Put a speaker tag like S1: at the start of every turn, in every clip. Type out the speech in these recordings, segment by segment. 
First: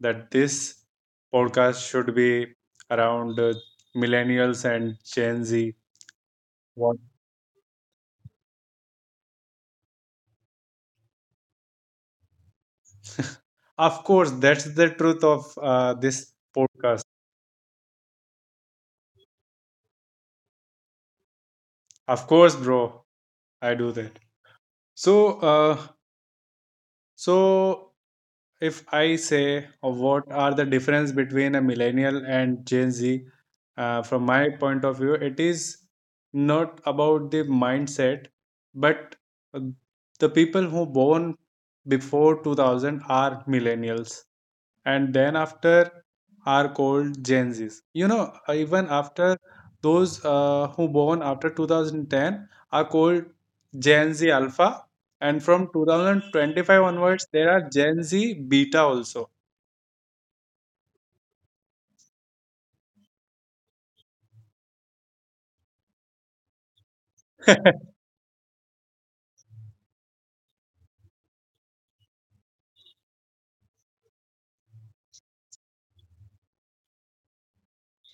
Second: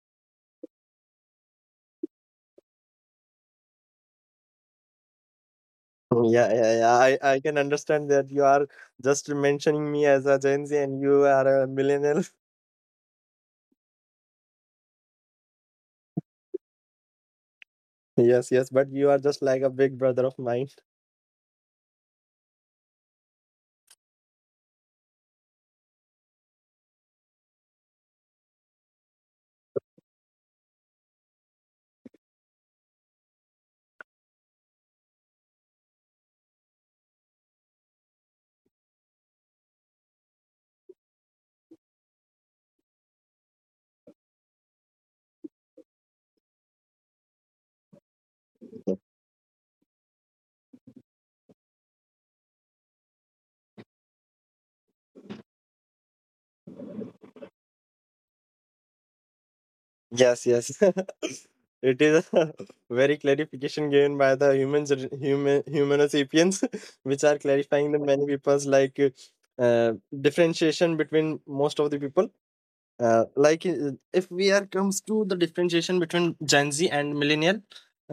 S1: that this podcast should be around millennials and Gen Z.
S2: Yeah, yeah, yeah.
S1: What?
S2: I can understand that you are just mentioning me as a Gen Z and you are a millennial.
S1: Of course, that's the truth of this podcast.
S2: Yes, yes, but you are just like a big brother of mine.
S1: Of course, bro, I do that. So, uh, so if I say what are the difference between a millennial and Gen Z, from my point of view, it is not about the mindset, but uh, the people who born before 2000 are millennials and then after are called Gen Zs. Even after those who born after 2010 are called Gen Z Alpha, and from 2025 onwards, there are Gen Z Beta also.
S2: Yes, yes. It is a very clarification given by the humans, humano sapiens, which are clarifying the many people's like uh, differentiation between most of the people if we are comes to the differentiation between gen z and millennial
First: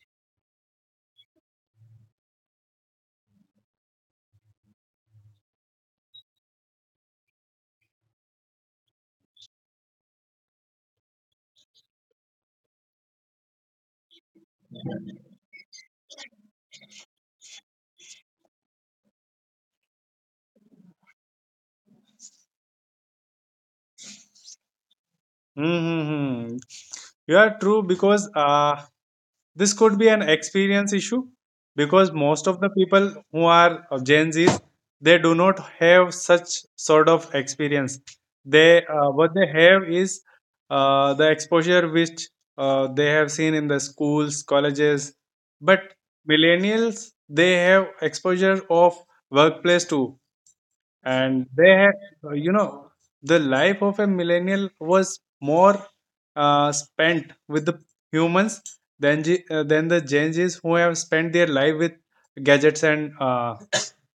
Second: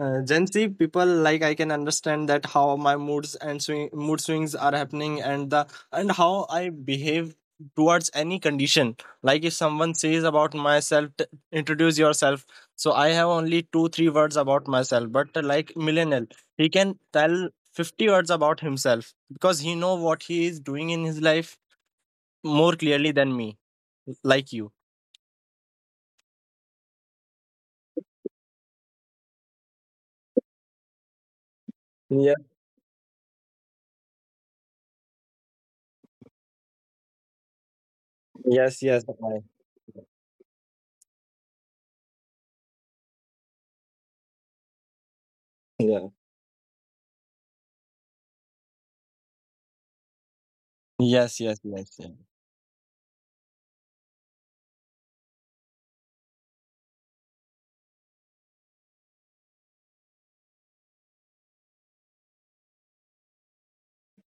S2: gen z people like I can understand that how my mood swings are happening and the and how I behave towards any condition like if someone says about introduce yourself so I have only two three words about myself but like millennial he can tell 50 words about himself because he know what he is doing in his life more clearly than me like you.
S1: Mm-hmm. You are true because this could be an experience issue because most of the people who are of Gen Zs, they do not have such sort of experience.
S2: Yes,
S1: They
S2: yes.
S1: What
S2: I-
S1: they have is the exposure which they have seen in the schools, colleges, but
S2: Yeah.
S1: millennials they have exposure of workplace too,
S2: Yes,
S1: and
S2: yes,
S1: they
S2: yes,
S1: had
S2: yes.
S1: you know, the life of a millennial was more spent with the humans than than the Gen Zs who have spent their life with gadgets and uh,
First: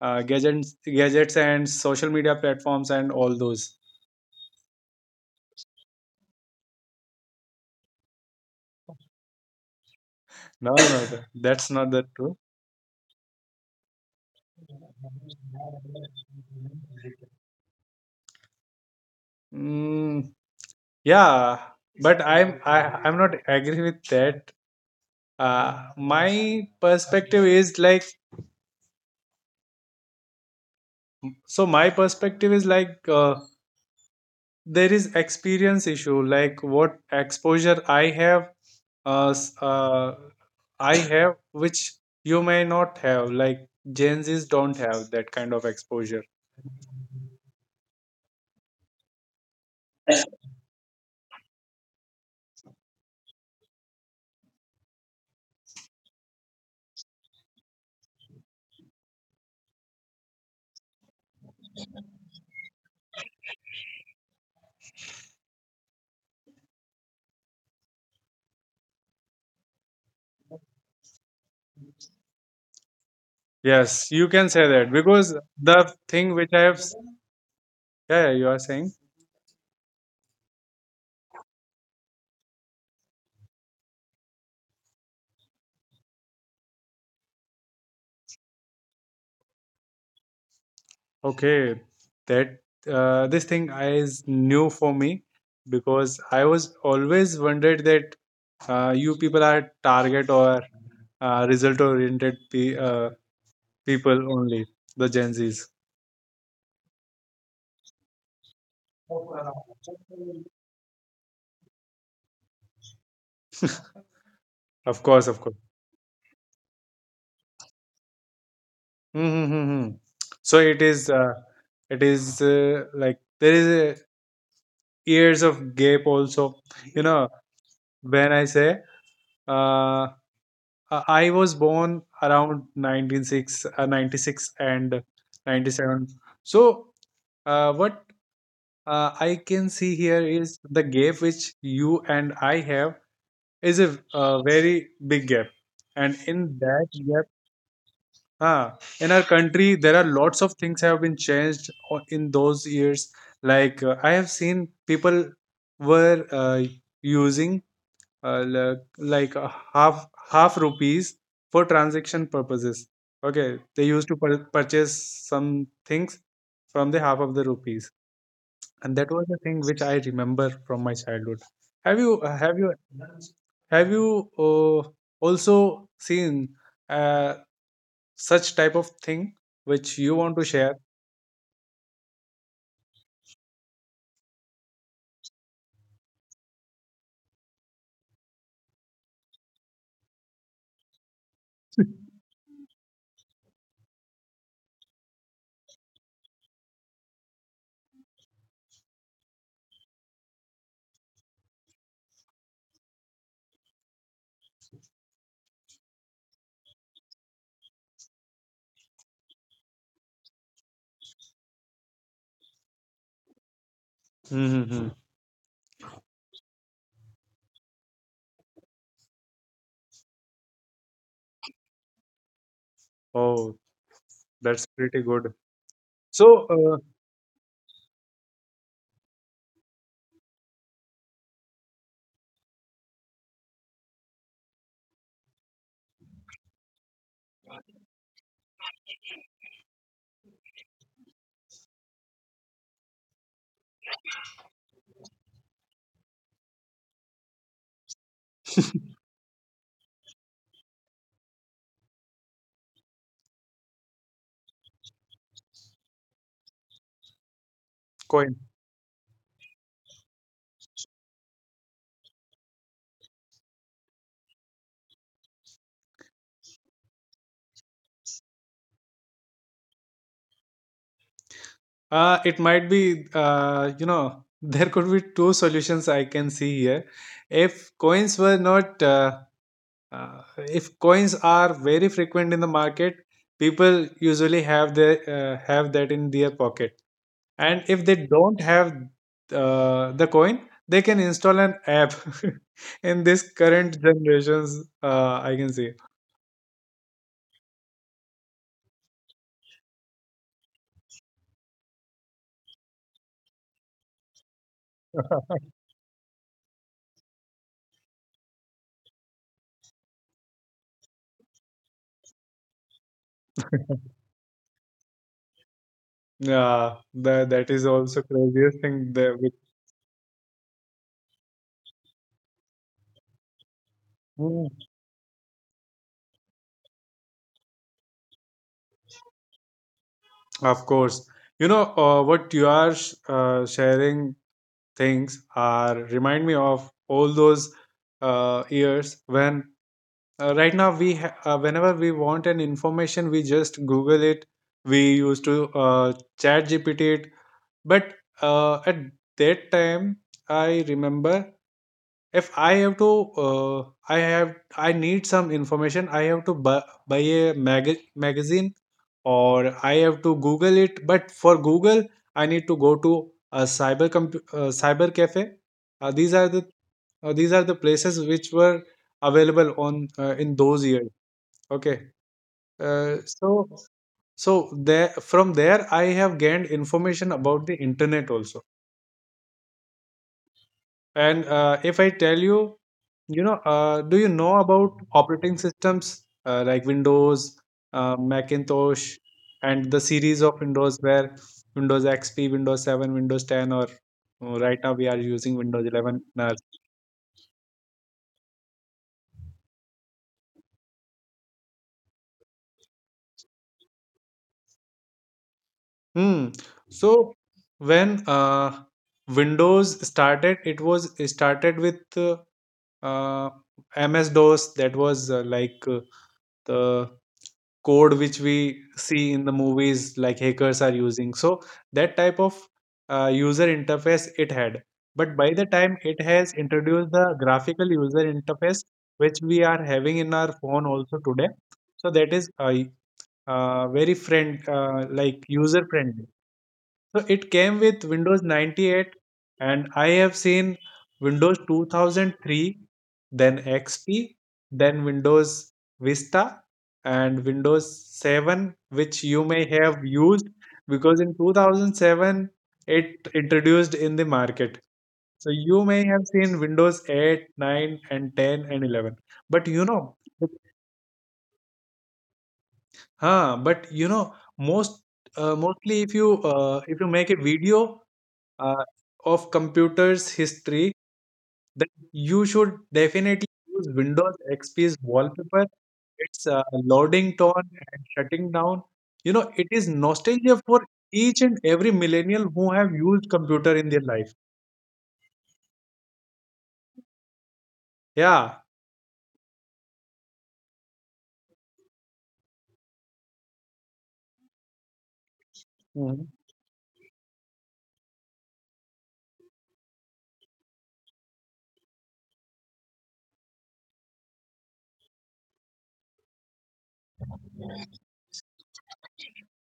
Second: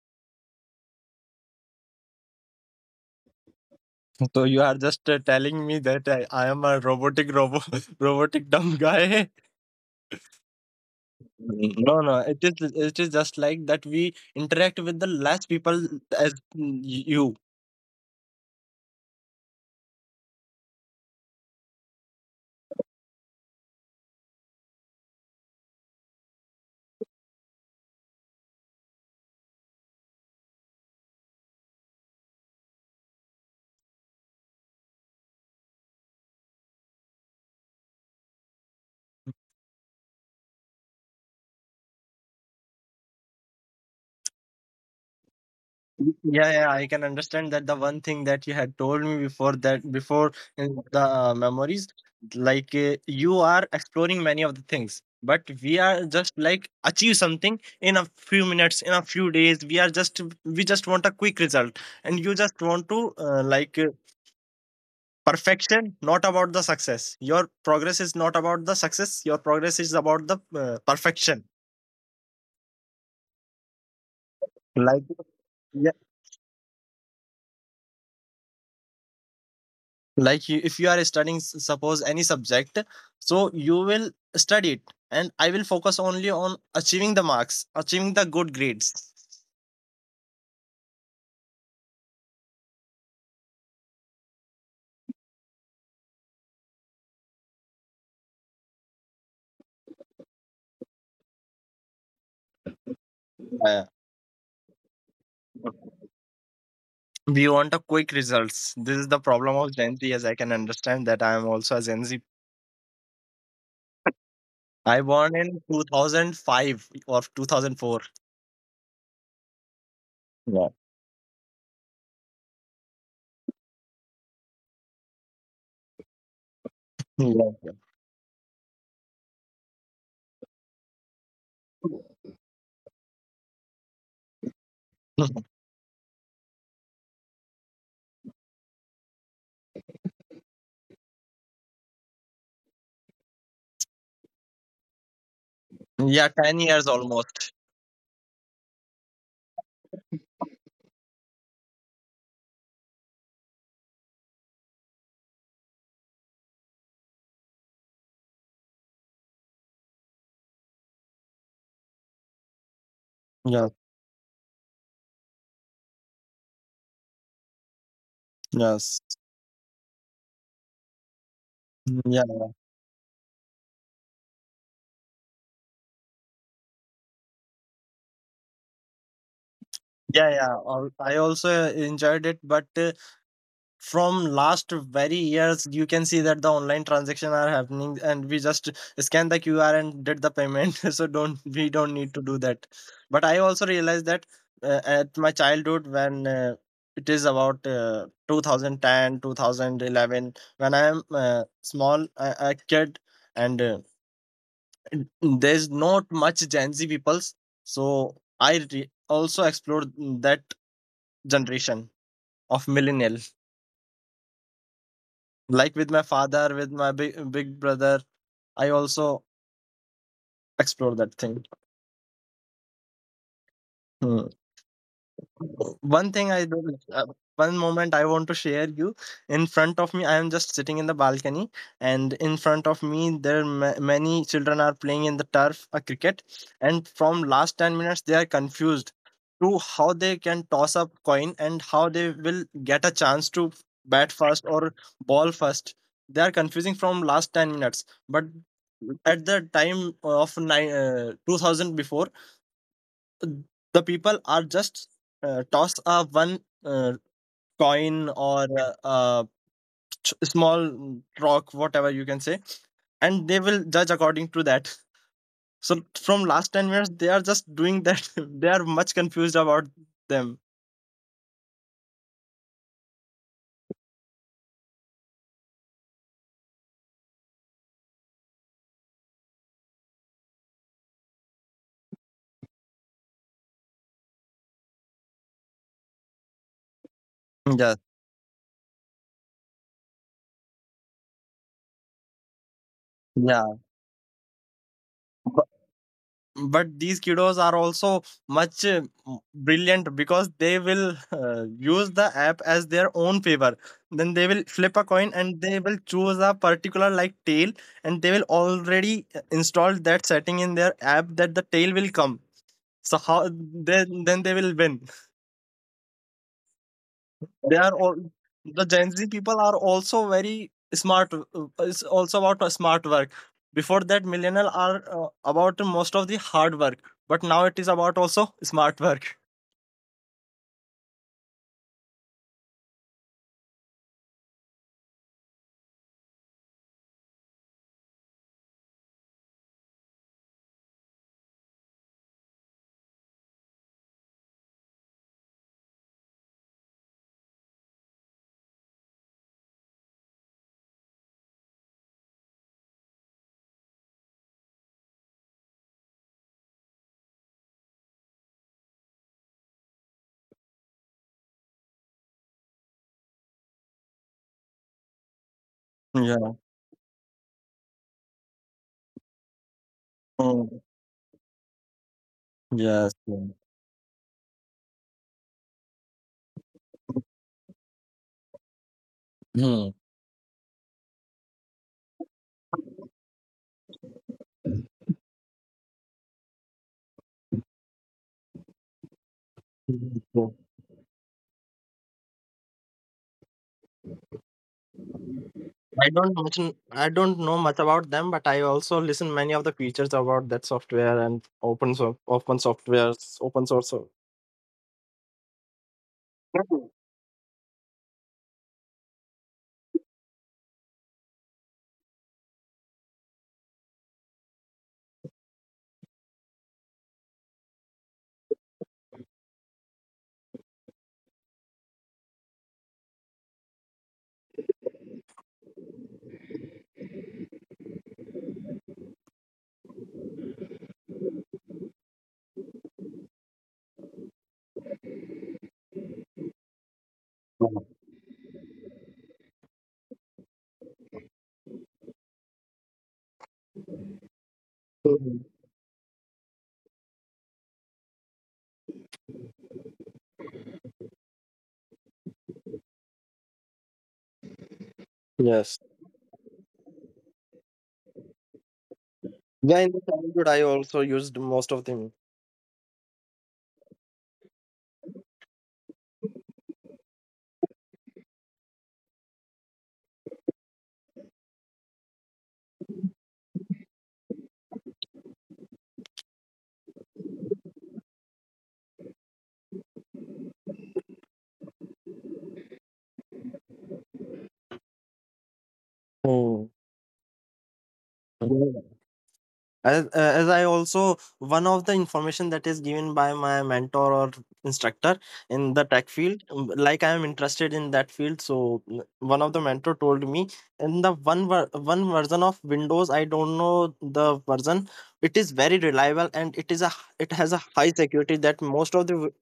S1: uh, gadgets gadgets and social media platforms and all those.
S2: So you are just telling me that I am a robotic robo robotic dumb guy.
S1: No, no, no,
S2: Mm,
S1: that's
S2: no,
S1: not the
S2: no. It
S1: true.
S2: is it is just like that we interact with the less people as mm, you.
S1: Mm, yeah, but I'm not agree with that. My perspective is like, my perspective is like, there is experience issue like what exposure I have uh, s- uh, I have which you may not have, like gen z's don't have that kind of exposure.
S2: Yeah, yeah, I can understand that the one thing that you had told me before in the memories, like you are exploring many of the things, but we are just like achieve something in a few minutes, in a few days. We just want a quick result, and you just want to perfection, not about the success. Your progress is not about the success. Your progress is about the perfection.
S1: Yes, you can say that
S2: Like
S1: because the thing which I have yeah, yeah, you are saying.
S2: like you, if you are studying suppose any subject so you will study it and I will focus only on achieving the good grades.
S1: Okay, that this thing I is new for me because I was always wondered that you people are target or result oriented
S2: Uh,
S1: people only, the gen z's.
S2: we want a quick results. This is the problem of gen z as I can understand that I am also a gen z.
S1: Of
S2: I
S1: course, of
S2: born
S1: course.
S2: in 2005 or 2004.
S1: Mm-hmm. So
S2: yeah
S1: it is like there is a years of gap also, you know.
S2: yeah,
S1: When I say uh, I was born around 1996, 96 and
S2: yeah.
S1: 97 So what I can see here is the gap which you and I have is a very big gap, and
S2: Yeah
S1: in
S2: 10
S1: that
S2: years
S1: gap,
S2: almost.
S1: ah, in our country there are lots of things have been changed in those years. Like I have seen people were using uh, like, like uh, half half rupees for transaction purposes. Okay,
S2: Yeah.
S1: they used to purchase some things from the half of the rupees, and
S2: Yes.
S1: that was the thing which I remember from my childhood. Have you uh, have
S2: yeah
S1: you have you also seen uh, such type of thing which you want to
S2: yeah,
S1: share?
S2: I also enjoyed it but from last very years you can see that the online transaction are happening and we just scan the qr and did the payment so don't need to do that but I also realized that at my childhood when it is about 2010 when I am small a kid and there's not much gen z peoples so also explored that generation of millennial.
S1: Mm-hmm.
S2: Like with my father, with my big brother, I also explore that thing.
S1: Oh,
S2: Hmm.
S1: that's pretty good.
S2: One
S1: So,
S2: thing I do, one moment I want to share you. In front of me, I am just sitting in the balcony, and in front of me, many children are playing in the turf a cricket, and from last 10 minutes, they are confused to how they can toss up coin and how they will get a chance to bat first or ball first. They are confusing from last 10 minutes, but at the time of nine, 2000 before the people are just toss a one uh, coin
S1: coin.
S2: or a small rock whatever you can say and they will judge according to that so from last 10 years they are just doing that they are much confused about them.
S1: It might be, you know, there could be two solutions I can see here. If coins were not uh, if coins are very frequent in the market, people usually have their have that in their pocket. And
S2: Yeah,
S1: if they don't have the coin, they can install an app. In this
S2: yeah,
S1: current generations, I can see.
S2: but these kiddos are also much brilliant because they will use the app as their own favor then they will flip a coin and they will choose a particular like tail and they will already install that setting in their app that the tail will come so how then they will win.
S1: Yeah, that that
S2: They
S1: is
S2: are all
S1: also craziest
S2: the
S1: thing
S2: gen z
S1: there. Which,
S2: people are also very smart it's also about a smart work before that
S1: mm,
S2: millennial are about most of the hard work but now it is about also smart work.
S1: of course, what you are sharing things are remind me of all those years when right now we whenever we want an information we just google it, we used to uh, chat gpt it. But at that time I remember if I have to uh, I need some information I have to buy a magazine, or I have to google it. But for google I need to go to a cyber cafe. uh, these are the
S2: Yeah.
S1: these are the places which were available on in those
S2: Mm.
S1: years. Okay, uh,
S2: Yes, yeah.
S1: so so there, from there I have gained information about the internet also.
S2: Hmm.
S1: And if I tell you, you know, do you know about operating systems like Windows, Macintosh, and the series of
S2: So,
S1: Windows where Windows XP, Windows 7, Windows 10, or right now we are using Windows 11.
S2: I don't
S1: Now.
S2: much, I don't know much about them, but I also listen many of the features about that software and open software, open source. So-
S1: Hmm.
S2: Mhm.
S1: So when Windows started, it was started with uh, MS DOS, that was the code which we see in the movies like hackers are using. So that type of user interface it had. But by the time it has introduced the graphical user interface which we are having in our phone also today. So that is very friend like user friendly. So it came with Windows 98, and I have seen Windows 2003, then XP, then
S2: Mhm.
S1: Windows Vista, and Windows 7, which you may have used because in 2007 it introduced in the market. So you
S2: Yes.
S1: may have seen Windows 8, 9, and 10 and 11. But you
S2: Yeah, in
S1: know,
S2: the childhood, I also used most of them.
S1: huh, but you know, most mostly if you make a video uh, of computers history, that you should definitely use Windows XP's wallpaper. It's loading tone and shutting down. You know, it is nostalgia for each and every millennial who have used computer in their life. Yeah.
S2: Yeah. As I also, one of the information that is given by my mentor or instructor in the tech
S1: Mhm.
S2: field, like I am interested in that field. So one of the mentor told me in the one version of Windows, I don't know the version. It is very reliable and it is it has a high security that most of the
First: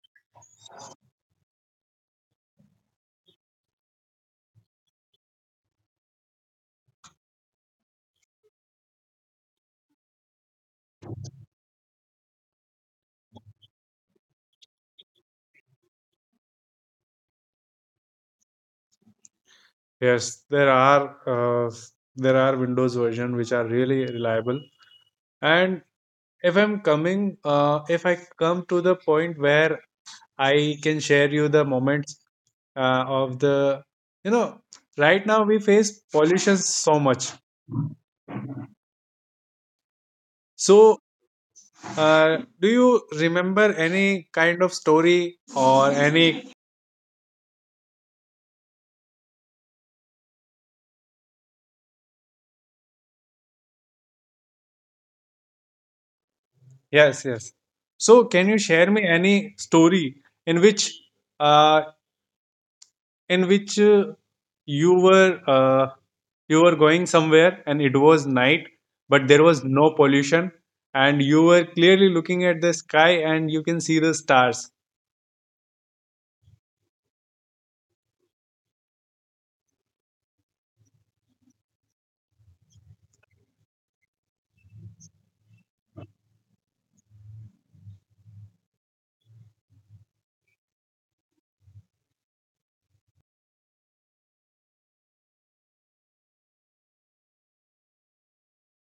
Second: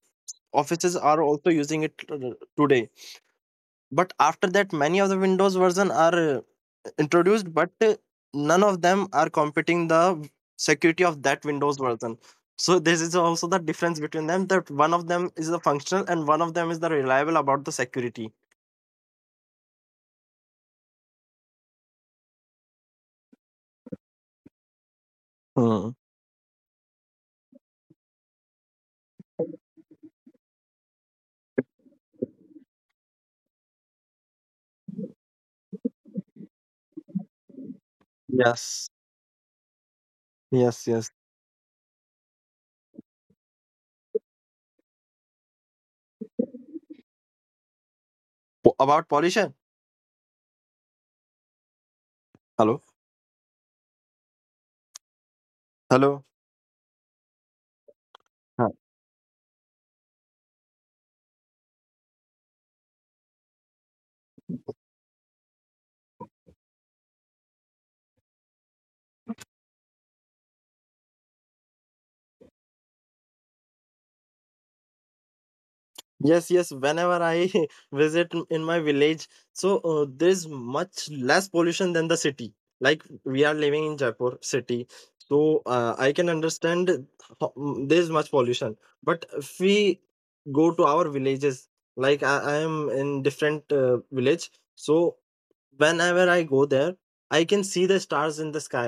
S2: offices are also using it today. But after that, many of the Windows version are introduced, but none of them are competing the security of that Windows version. So this is also the difference between them that one of them is the functional and one of them is the reliable about the security.
S1: Yes, there are Windows version which are really reliable. And
S2: Hmm.
S1: if if I come to the point where I can share you the moments of the, you know, right now we face pollution so much.
S2: Yes. Yes,
S1: So
S2: yes.
S1: do you remember any kind of story or any,
S2: About pollution. Hello. Hello.
S1: yes, yes, so can you share me any story in which uh, in which uh, you were uh, you were going somewhere and it was night, but there was no pollution, and you were clearly looking at the sky and you can see the stars.
S2: Yes, yes. Whenever I visit in my village, so there's much less pollution than the city. Like we are living in Jaipur city, so I can understand there's much pollution. But if we go to our villages, like I am in different village, so whenever I go there I can see the stars in the sky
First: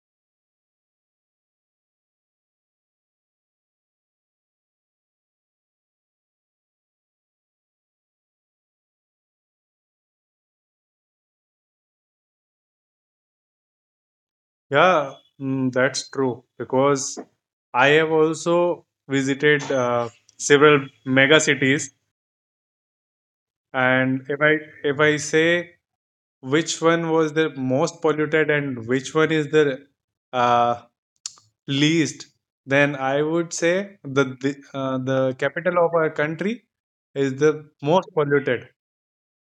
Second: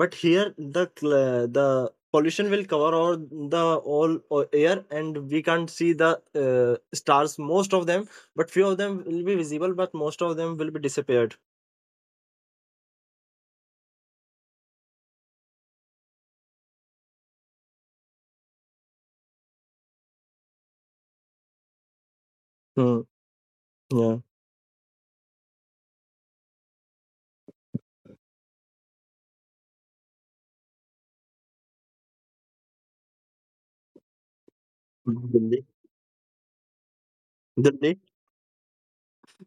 S2: but here the pollution will cover all the air and we can't see the stars most of them but few of them will be visible but most of them will be disappeared.
S1: Yeah, mm, that's true because I have also visited several mega cities,
S2: Hmm. Yeah.
S1: and if I, if I say which one was the most polluted and which one is the uh, least, then I would say the capital of our country is the
S2: Delhi.
S1: most polluted.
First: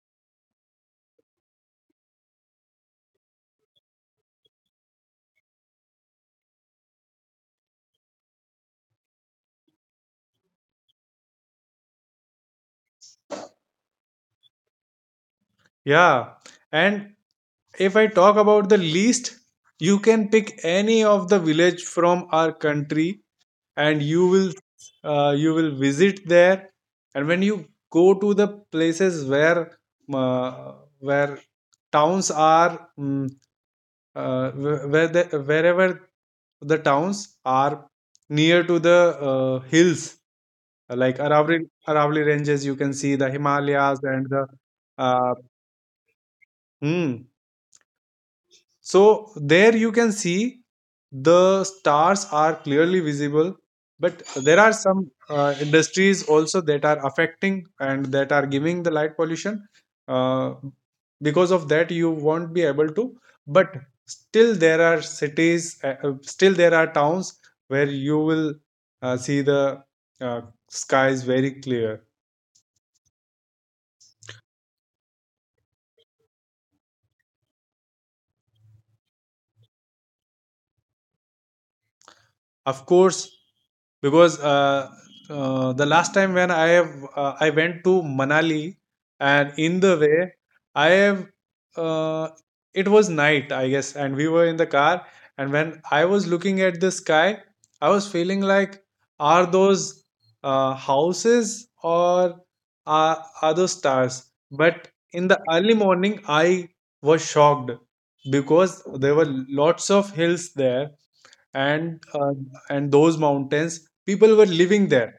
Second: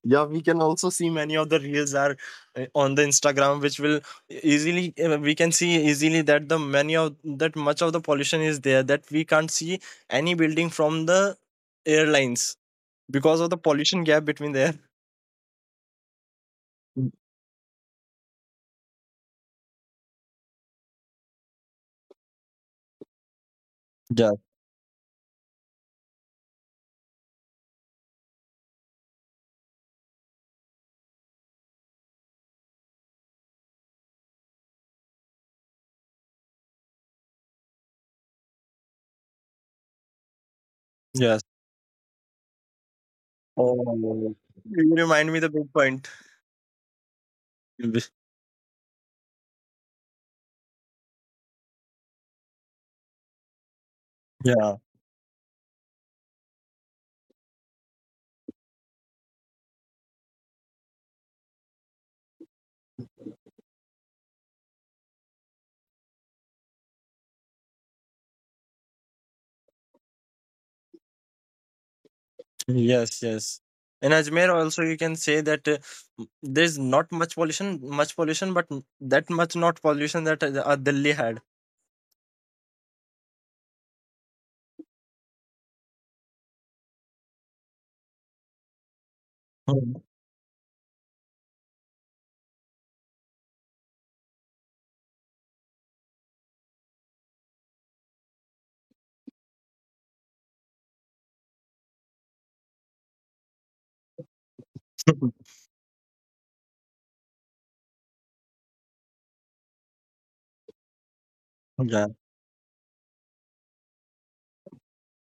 S2: Yeah we can also see many of the reels are on the instagram which will easily we can see easily that the many of that much of the pollution is there that we can't see any building from the airlines because of the pollution gap between there.
S1: Yeah, and if I talk about the least, you can pick any of the village from our country and
S2: Yeah.
S1: you will visit there, and when you go to the places where uh, where towns are, wherever the towns are near to the hills like
S2: Yes.
S1: Aravali, Aravali ranges, you can see the Himalayas and
S2: Oh,
S1: the
S2: you remind
S1: uh,
S2: me the big point.
S1: hmm,
S2: b-
S1: so there you can see the stars are clearly visible, but there are
S2: yeah.
S1: some industries also that are affecting and that are giving the light pollution. Uh, because of that, you won't be able to. But still, there are still there are towns where you will see the uh, skies very clear.
S2: Yes, yes. In ajmer also you can say that m- there's not much pollution much pollution but that much not pollution that delhi had.
S1: Of course, because the last time when I have I went to Manali, and in the
S2: Hmm.
S1: way I have, uh, it was night I guess and we were in the car, and when I was looking at the sky I was feeling like, are those houses, or are those stars? But in the early morning I was shocked because there were lots of hills there, and
S2: Yeah.
S1: uh, and those mountains people were living there,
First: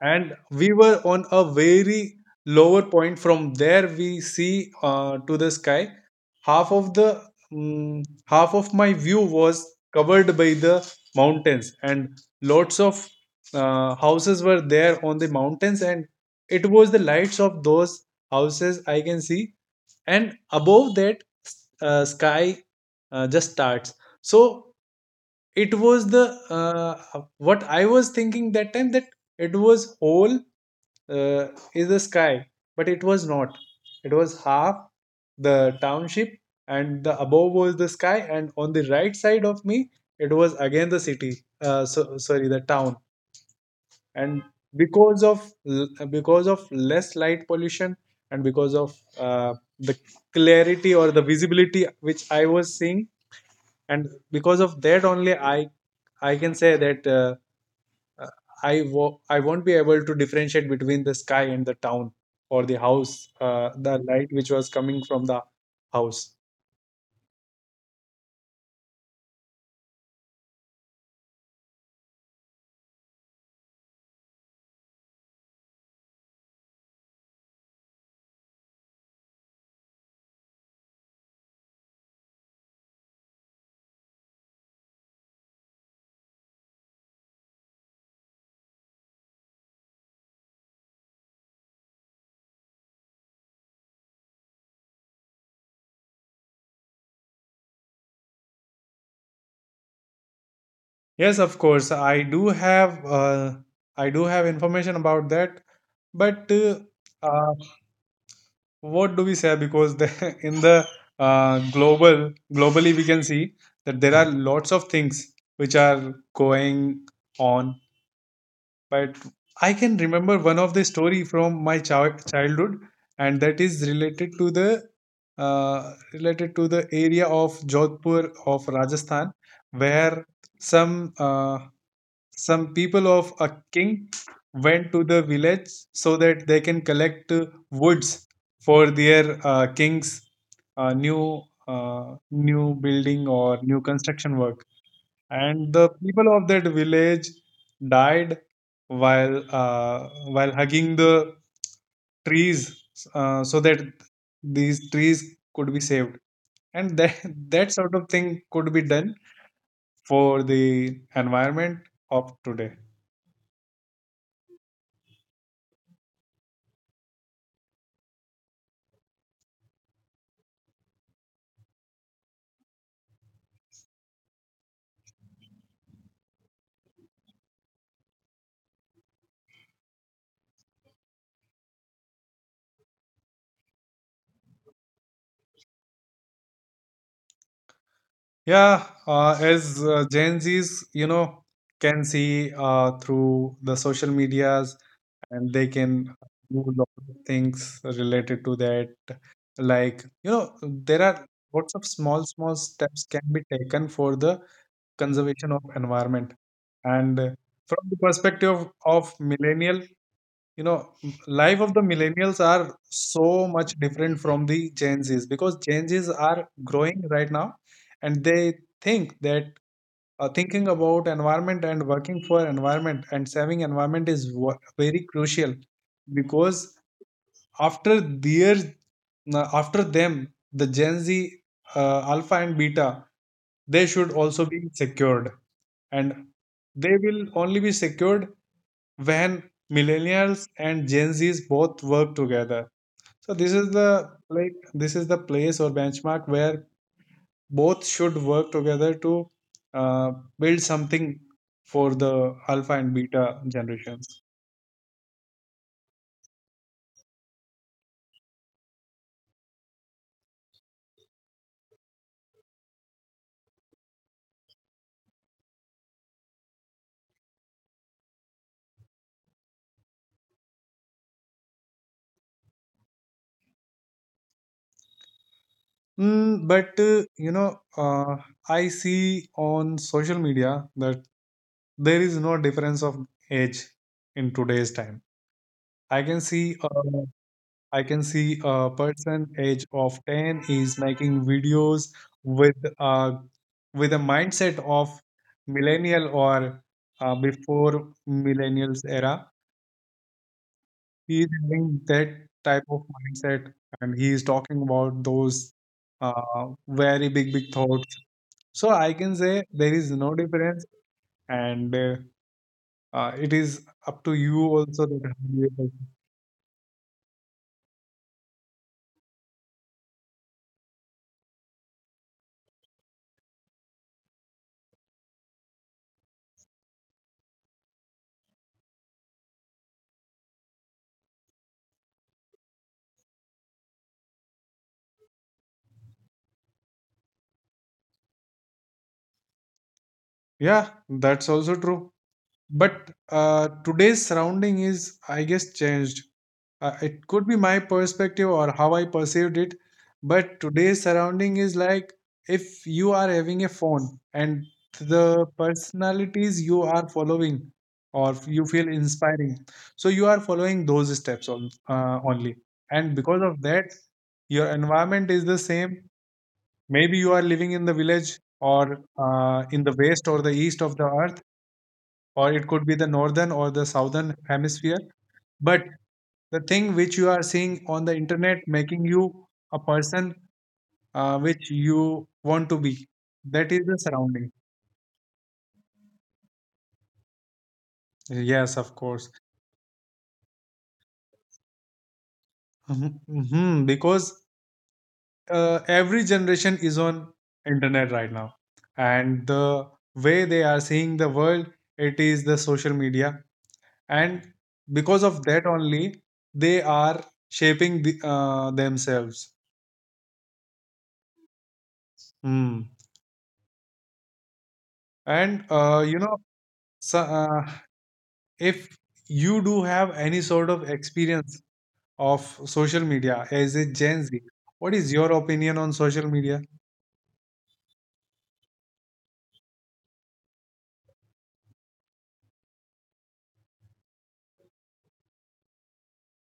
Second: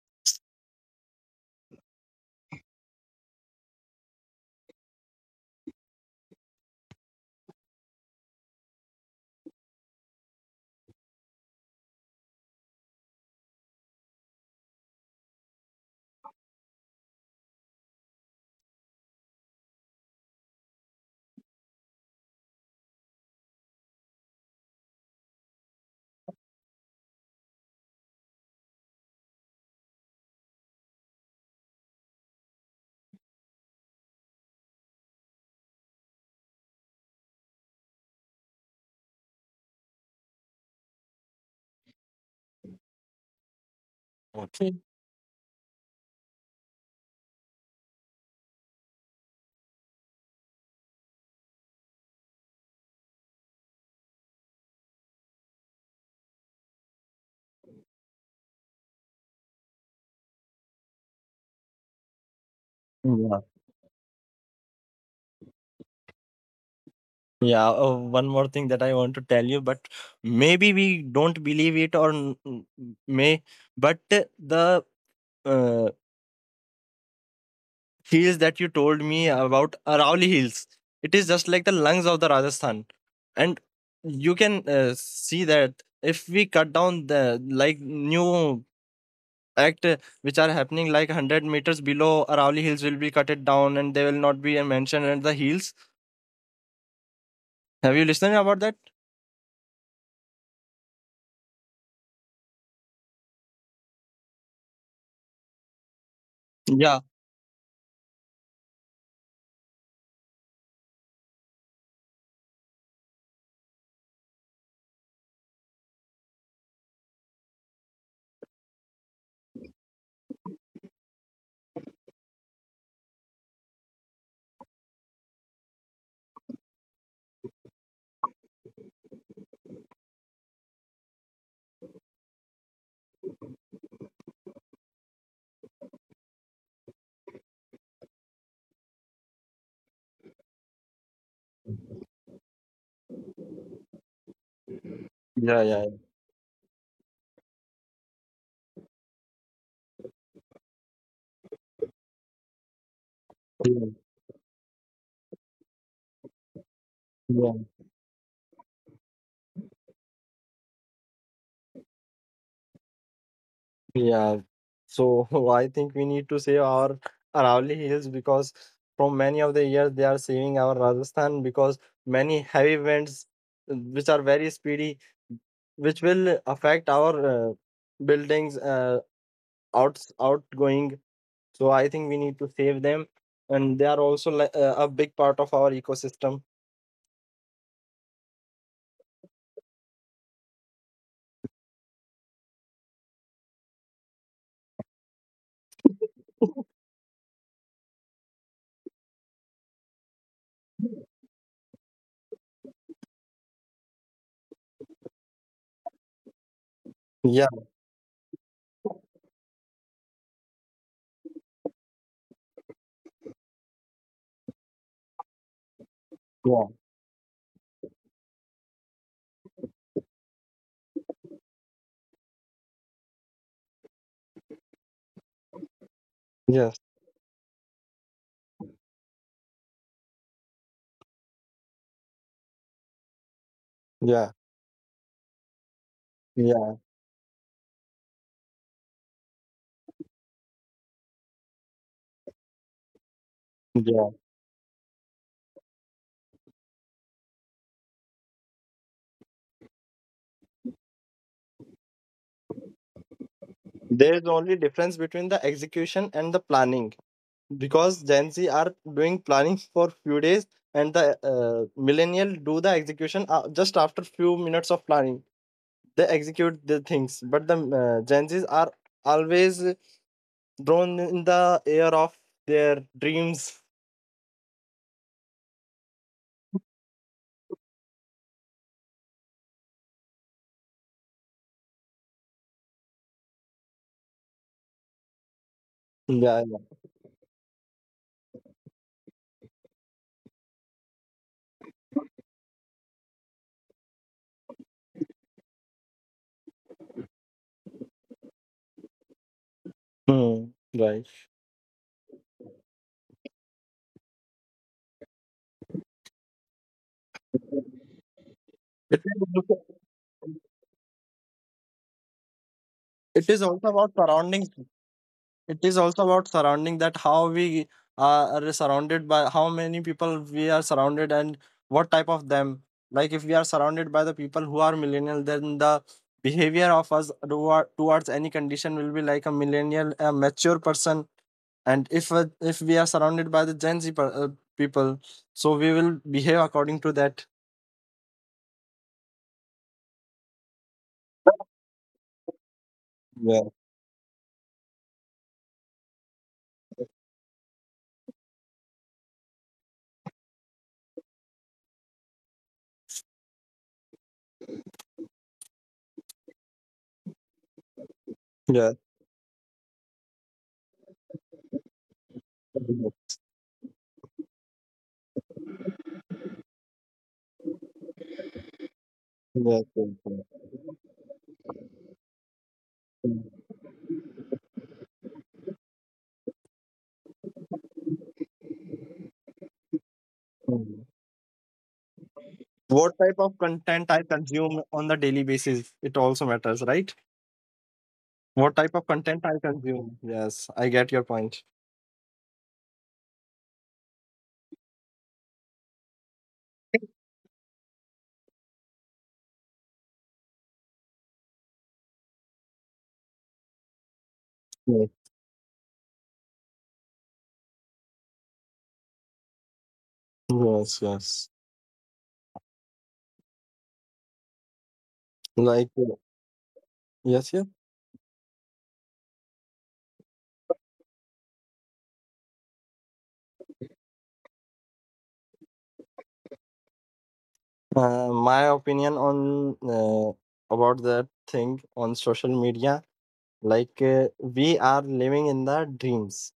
S1: and we were on a very lower point, from there we see to the sky. Half of the, mm half of my view was covered by the mountains, and lots of houses were there on the mountains, and it was the lights of those houses I can see, and above that sky, just starts. So it was the, what I was thinking that time, that it was whole uh, is the sky, but it was not, it was half the township, and the above was the sky, and on the right side of me it was again the city, so, sorry, the town. And
S2: Okay.
S1: because of because of less light pollution, and because of the clarity or the visibility which I was seeing, and because of that only I can say that uh, I won't be able to differentiate between the sky and the town, or the house,
S2: Yeah.
S1: the light which was coming from the house.
S2: Yeah. One more thing that I want to tell you, but maybe we don't believe it or may, but the uh, hills that you told me about Arauli Hills, it is just like the lungs of the Rajasthan. And you can see that if we cut down the like new act which are happening like 100 meters below Arauli Hills will be cut it down and they will not be mentioned at the hills. Have you listened about that?
S1: Yes, of course, I do have information about that, but
S2: Yeah.
S1: uh, what do we say? Because in the global globally, we can see that there are lots of things which are going on. But I can remember one of the story from my childhood, and that is related to the area of Jodhpur of Rajasthan, where some uh, some people of a king went to the village so that they can collect woods for their king's uh, new new building or new construction work,
S2: Yeah.
S1: and
S2: Yeah.
S1: the people of that village died while uh, while hugging the trees so that these trees could be saved, and that
S2: Yeah,
S1: that sort of thing could be done for the environment of today.
S2: yeah. So I think we need to save our Aravalli Hills because from many of the years they are saving our Rajasthan because many heavy winds which are very speedy, which will affect our buildings outgoing. So I think we need to save them, and they are also a big part of our ecosystem.
S1: Yeah, as Gen Z's can see through the social medias, and they can do a lot of things related to that. Like, there are lots of small, small steps can be taken for the conservation of environment. And
S2: Yeah,
S1: from the perspective of millennial, you know, life of the millennials are so much different from the Gen Zs, because Gen Zs are
S2: yeah,
S1: growing right now and they think that thinking about environment and working for environment and saving environment is very crucial,
S2: yes,
S1: because after their after them, the Gen Z, alpha and beta, they should
S2: yeah,
S1: also be secured. And
S2: yeah,
S1: they will only be secured when millennials and Gen Z's both work together. So
S2: yeah.
S1: like this is the place or benchmark where both should work together to uh, build something for the alpha and beta generations.
S2: There is only difference between the execution and the planning, because Gen Z are doing planning for few days and the millennial do the execution just after few minutes of planning. They execute the things but the Gen Zs are always drawn in the air of their dreams.
S1: Mm, but I see on social media that there is no difference of age in today's time. I can see,
S2: Yeah,
S1: uh,
S2: yeah.
S1: I can see a person age of ten is making videos with uh, with a mindset of millennial or before millennials era.
S2: Hmm,
S1: He is
S2: right.
S1: having that type of mindset, and he is talking about those very big big thoughts. So I can
S2: it
S1: say
S2: is
S1: there is
S2: also
S1: no difference. And it
S2: it
S1: is
S2: is also
S1: up to
S2: about
S1: you
S2: surroundings.
S1: also that how you are.
S2: It is also about surrounding that how we are surrounded by how many people we are surrounded and what type of them. Like if we are surrounded by the people who are millennial then the behavior of us towards any condition will be like a millennial, a mature person. And if we are surrounded by the gen z people so we will behave according to that.
S1: Yeah, that's also true, but
S2: Yeah,
S1: today's surrounding is, I guess, changed. It could be my perspective or how I perceived it, but today's surrounding is like, if you are having a phone and the personalities you are following or you
S2: yeah,
S1: feel inspiring, so you are following those steps on, only. And because of that, your environment is the same. Maybe you are living in the village, or
S2: yeah.
S1: in the
S2: Yeah,
S1: west or the
S2: yeah.
S1: east of the earth, or it could be the northern or the southern hemisphere. But the thing which you are seeing on the internet, making you a person
S2: Mhm.
S1: which you want to
S2: What
S1: be,
S2: type of
S1: that is
S2: content
S1: the
S2: I
S1: surrounding.
S2: consume on the daily basis, it also matters, right? What type
S1: Yes,
S2: of
S1: of
S2: content
S1: course.
S2: I consume? Yes, I get your point.
S1: Mhm, mhm. Because every generation is on internet right now, and the way they are seeing the world, it is the social media, and
S2: Yes,
S1: because of that only, they are shaping themselves.
S2: yes, yes.
S1: Hmm. And
S2: Like
S1: you know, so,
S2: yes, yes.
S1: if you do have any sort of experience of social media as a Gen Z, what is your opinion on social media?
S2: My opinion on about that thing on social media. Like we are living in the dreams.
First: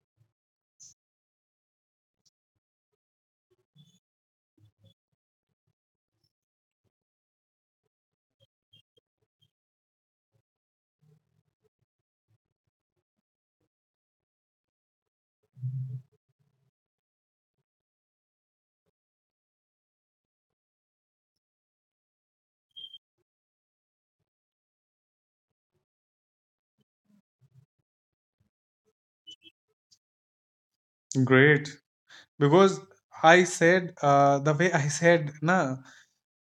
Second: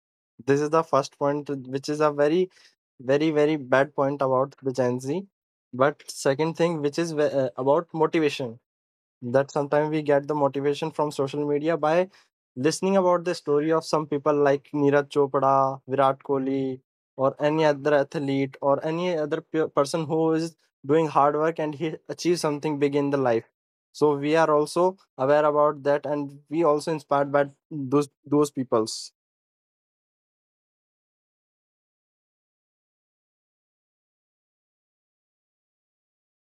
S2: This is the first point, which is a very, very, very bad point about the Gen Z. But second thing, which is about motivation that sometimes we get the motivation from social media by listening about the story of some people like Neeraj Chopra, Virat Kohli, or any other athlete or any other person who is doing hard work and he achieves something big in the life. So we are also aware about that, and we also inspired by those peoples.
S1: Great. Because I said, the way I said, na,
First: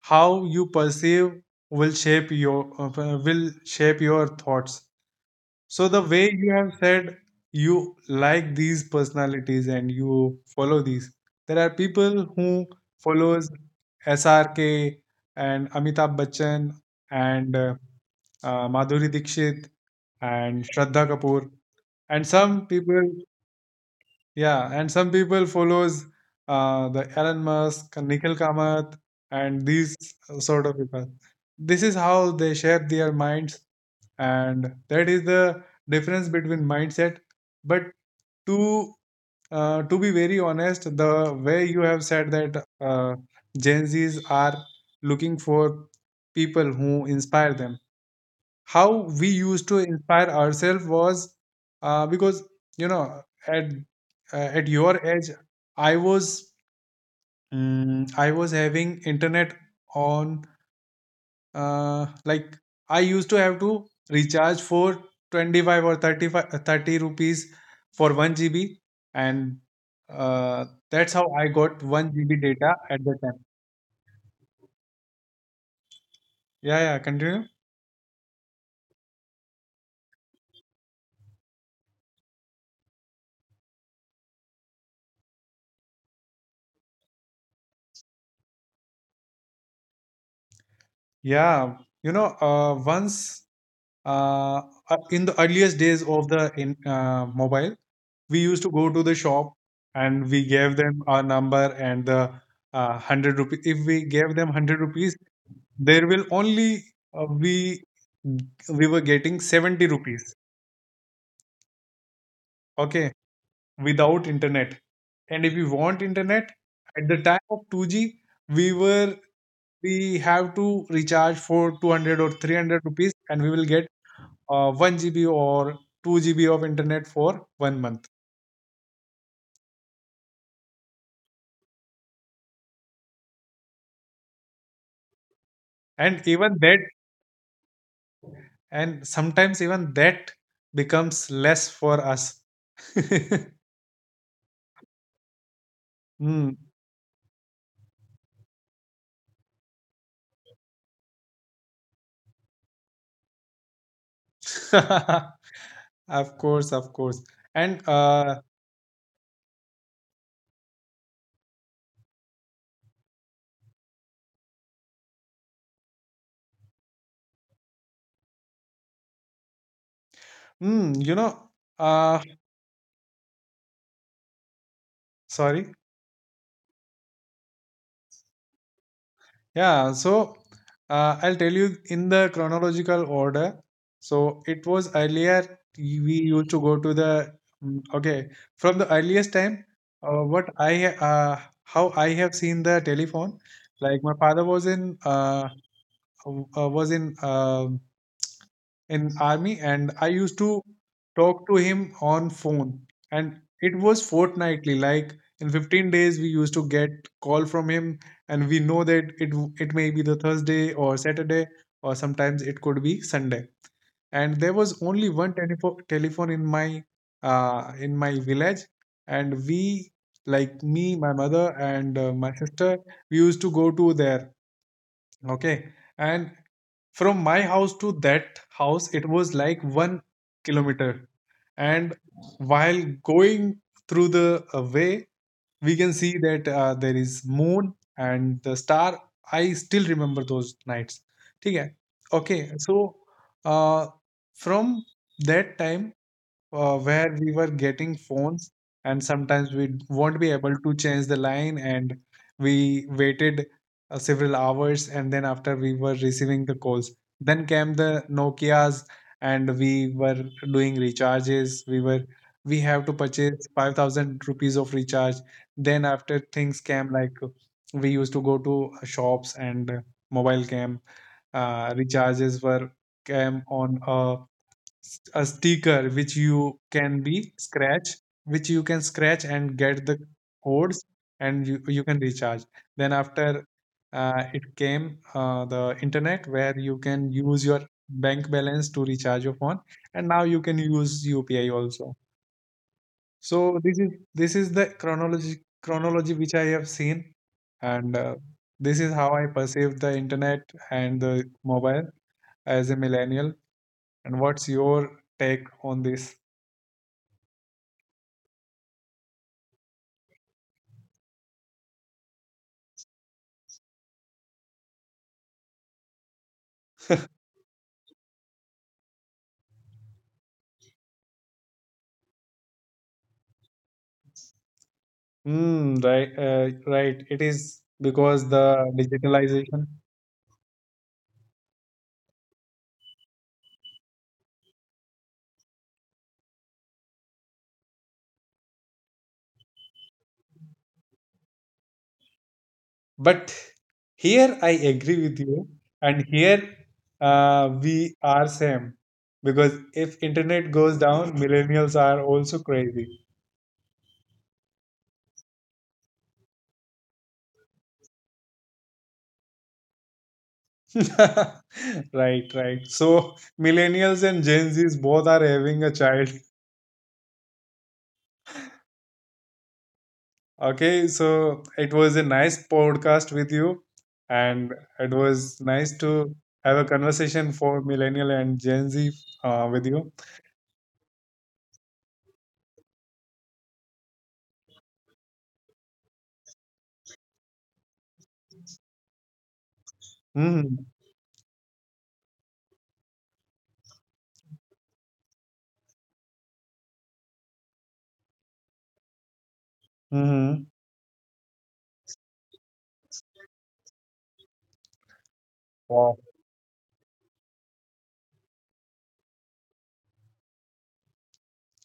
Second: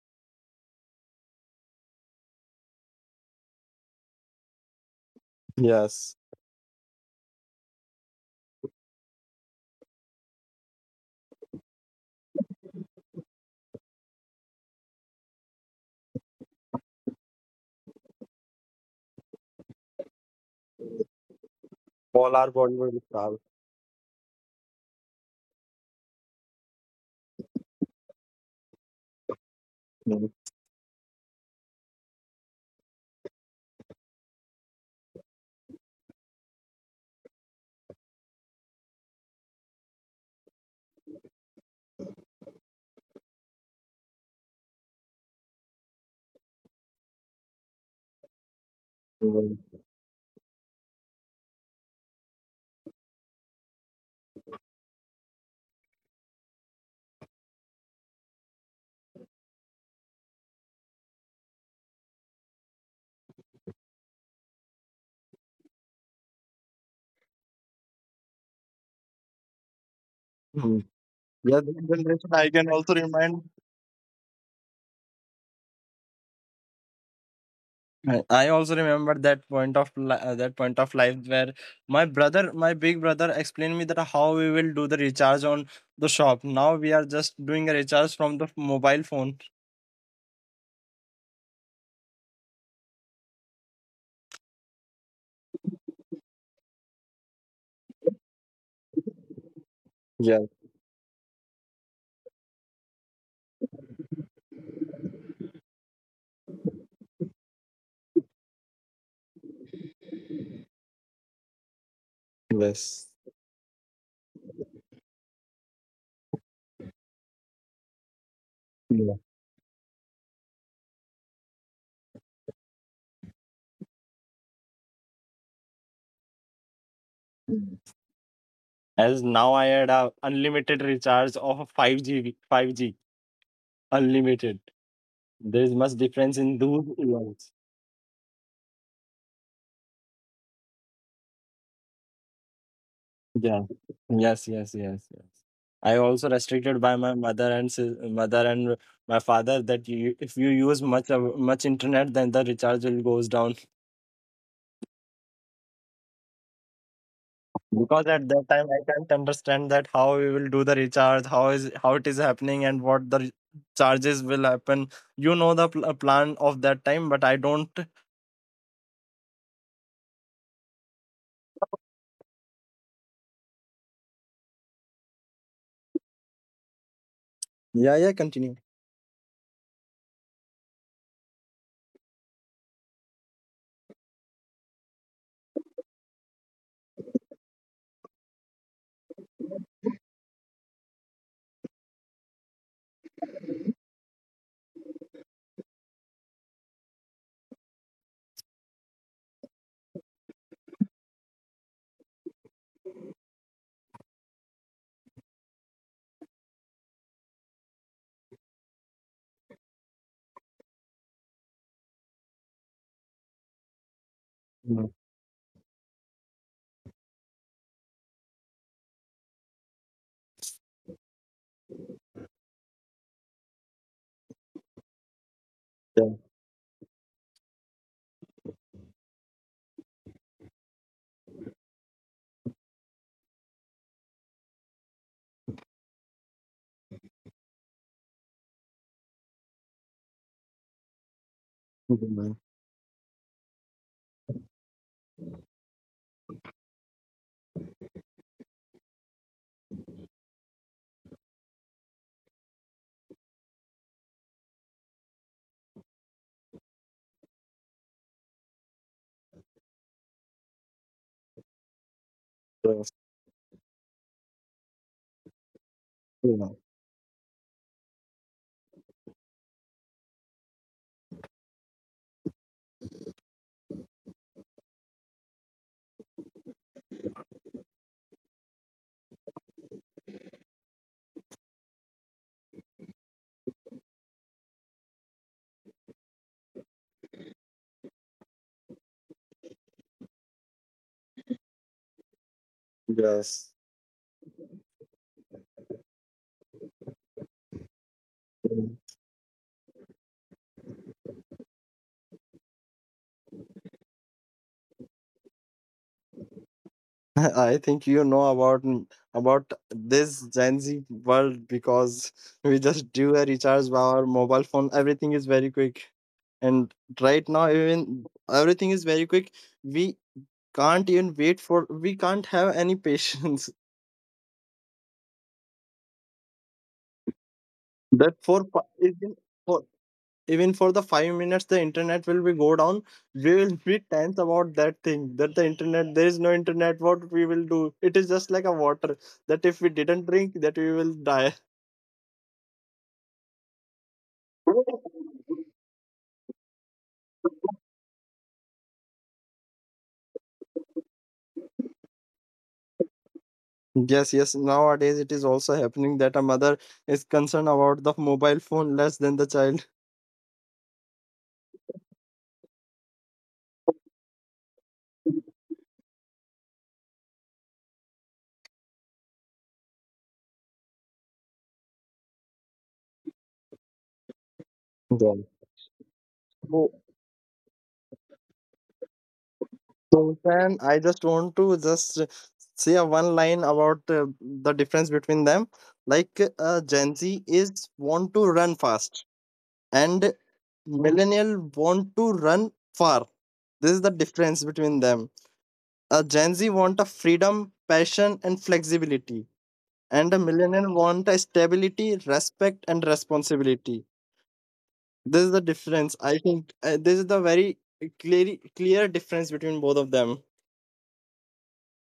S1: how you perceive will shape your thoughts. So the
S2: Yes,
S1: way you have said, you like these personalities and you follow these. There are people who follows SRK and Amitabh Bachchan and Madhuri Dixit and Shraddha Kapoor, and
S2: all our
S1: some
S2: Bollywood
S1: people,
S2: stars.
S1: yeah, and some people follows the Elon Musk, Nikhil Kamath, and these
S2: Mm,
S1: sort of people. This is how they shape their minds, and that is the difference between mindset. But to to be very honest, the way you have said that Gen Zs are looking for people who inspire them, how we
S2: mm,
S1: used to inspire ourselves was because you know at at your age I was, I was having internet on, like I used to have to recharge for 25 or 35 30 rupees for 1 GB, and
S2: mm.
S1: uh, that's how
S2: Yeah,
S1: I
S2: this
S1: got
S2: generation
S1: 1
S2: I
S1: gb
S2: can
S1: data
S2: also
S1: at the
S2: remind.
S1: time. Yeah, yeah, continue.
S2: I also remember that point of that point of life where my brother, my big brother, explained me that how we will do the recharge on the shop. Now we are just doing a recharge from the mobile phone.
S1: Yeah. Once, uh, in the earliest days of the mobile, we used to go to the shop
S2: Yeah.
S1: and we gave them our number and the hundred rupees. If we gave them hundred rupees, there will only uh, we we were getting 70 rupees.
S2: Yes.
S1: Okay, without internet. And if we want internet, at the time of two G, we
S2: Yeah.
S1: were we have to recharge for 200 or 300 rupees, and we will get 1 GB or 2 GB of internet for one month.
S2: As now I had a unlimited recharge of a 5G, 5G unlimited. There is much difference
S1: And
S2: in
S1: even
S2: those
S1: that,
S2: years.
S1: and sometimes even that becomes less for us.
S2: Yeah. Yes, yes, yes, yes. I also
S1: Hmm.
S2: restricted by my mother and mother and my father that you, if you use much much internet, then the recharge will goes down.
S1: Of course, of course. And
S2: Because at that time I can't understand that how we will do the recharge, how is how it is happening, and what the re- charges will happen. You know the plan of that time, but I don't.
S1: mm, you know, uh, sorry.
S2: Yeah, yeah. Continue.
S1: Yeah, so I'll tell you in the chronological order. So it was earlier, we used to go to the, okay, from the earliest time. Uh, what I ha- uh, how I have seen the telephone, like my father was in w- was in army, and I used to talk to him on phone, and it was fortnightly, like in 15 days we used to get call from him. And we know that it may be the Thursday or Saturday, or sometimes it could be Sunday. And there was
S2: Mm,
S1: only one telephone in my, in my village, and we, like me, my mother and my sister, we used to go to there. Okay.
S2: Yeah.
S1: And from my house to that house, it was like 1 kilometer. And while going through the way, we can see that there is moon and the star. I still remember those nights. ठीक है. Okay.
S2: Mhm.
S1: So uh, from that time where we were getting phones, and sometimes we won't be able to change the line and we waited several hours and then after, we were receiving the calls. Then came the Nokias, and we were doing recharges. We have to
S2: Yes.
S1: purchase 5,000 rupees of recharge. Then after, things
S2: Yeah.
S1: came like we used to go to shops, and mobile cam recharges were came on a sticker which you can be scratch, which you can scratch and get the codes, and you can recharge. Then after it came the internet, where you can use your bank balance to recharge your phone. And now you can use UPI also. So this is, this is the chronology which I have seen. And this
S2: Yes.
S1: is how I perceive the internet and the mobile as a millennial. And what's your take on this?
S2: I I think you know about about this Gen Z world because we just do a recharge by our mobile phone. Everything is very quick, and right now even everything is very quick. We can't even wait for. We can't have any patience.
S1: Mm, right, right. It is
S2: That for fi-
S1: because the
S2: even for
S1: digitalization.
S2: even for the 5 minutes the internet will be go down. We will be tense about that thing. That the internet, there is no internet. What we will do? It is just like a water. That if we didn't drink, that we will die.
S1: But here I agree with you, and here we are same, because if internet goes down, millennials are also crazy.
S2: Yes, yes. Nowadays, it is also happening that a mother is concerned about the mobile phone less than the child.
S1: Right, right. So millennials and Gen Zs both are having a child. Okay, so it was a nice podcast with you, and
S2: Yeah.
S1: it was nice to
S2: So,
S1: have a conversation for millennial and Gen Z with
S2: so
S1: you.
S2: then I just want to just say a one line about the difference between them. Like Gen Z is want to run fast, and
S1: Mm-hmm.
S2: millennial want to run far. This is the difference between them. A Gen Z want a freedom, passion, and flexibility and a millionaire
S1: Mm-hmm.
S2: want a stability, respect, and responsibility. This is the difference. I
S1: Wow.
S2: think this is the very clear difference between both of them.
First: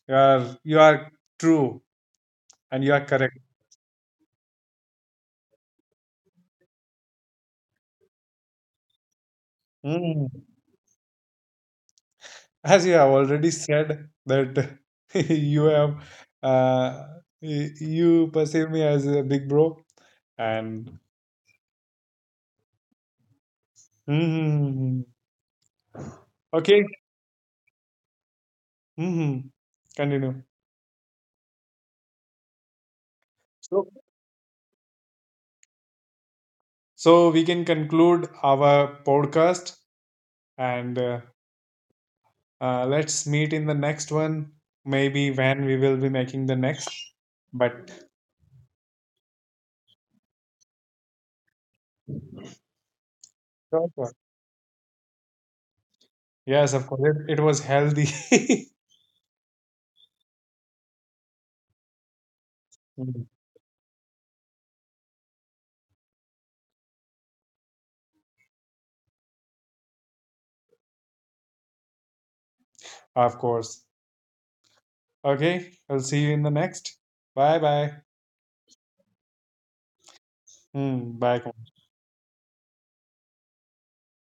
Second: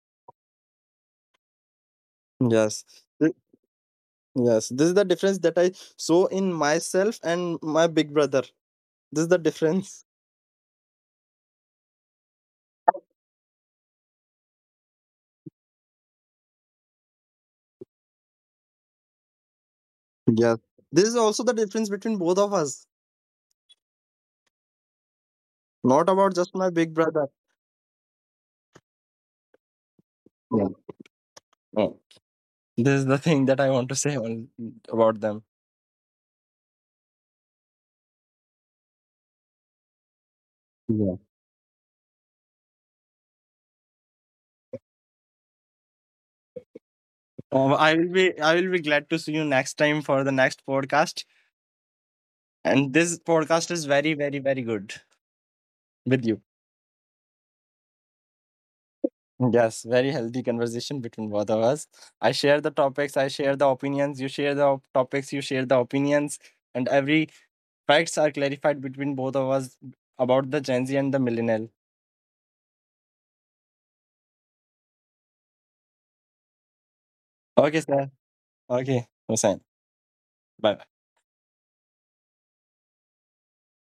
S1: You are true, and
S2: Yes.
S1: you are
S2: Th-
S1: correct.
S2: yes. This is the difference that I saw in myself and my big brother. This is the difference.
S1: Mm. As you have already said that you have uh, you perceive me as a big bro,
S2: Yes.
S1: and
S2: This is also the difference between both of us.
S1: hmm.
S2: Not about just
S1: Okay.
S2: my big brother.
S1: Hmm. Continue.
S2: Yeah. Oh. This is the thing that
S1: So
S2: I want to say on, about them.
S1: So we can conclude our podcast, and
S2: Yeah.
S1: let's meet in the next one. Maybe when we will be making the next. But
S2: I will be glad to see you next time for the next podcast. And this
S1: sure,
S2: podcast
S1: sure.
S2: is very, very, very good with
S1: Yes,
S2: you.
S1: of course, it was healthy.
S2: Yes, very healthy conversation between both of us. I share the
S1: Mm.
S2: topics, I share the opinions, you share the topics, you share the opinions, and every facts are clarified between both of us about the Gen Z and the millennial.
S1: Of course. Okay, I'll see you in the next. Bye bye.
S2: Okay, sir. Okay, Hussein. Bye.
S1: Hmm, bye.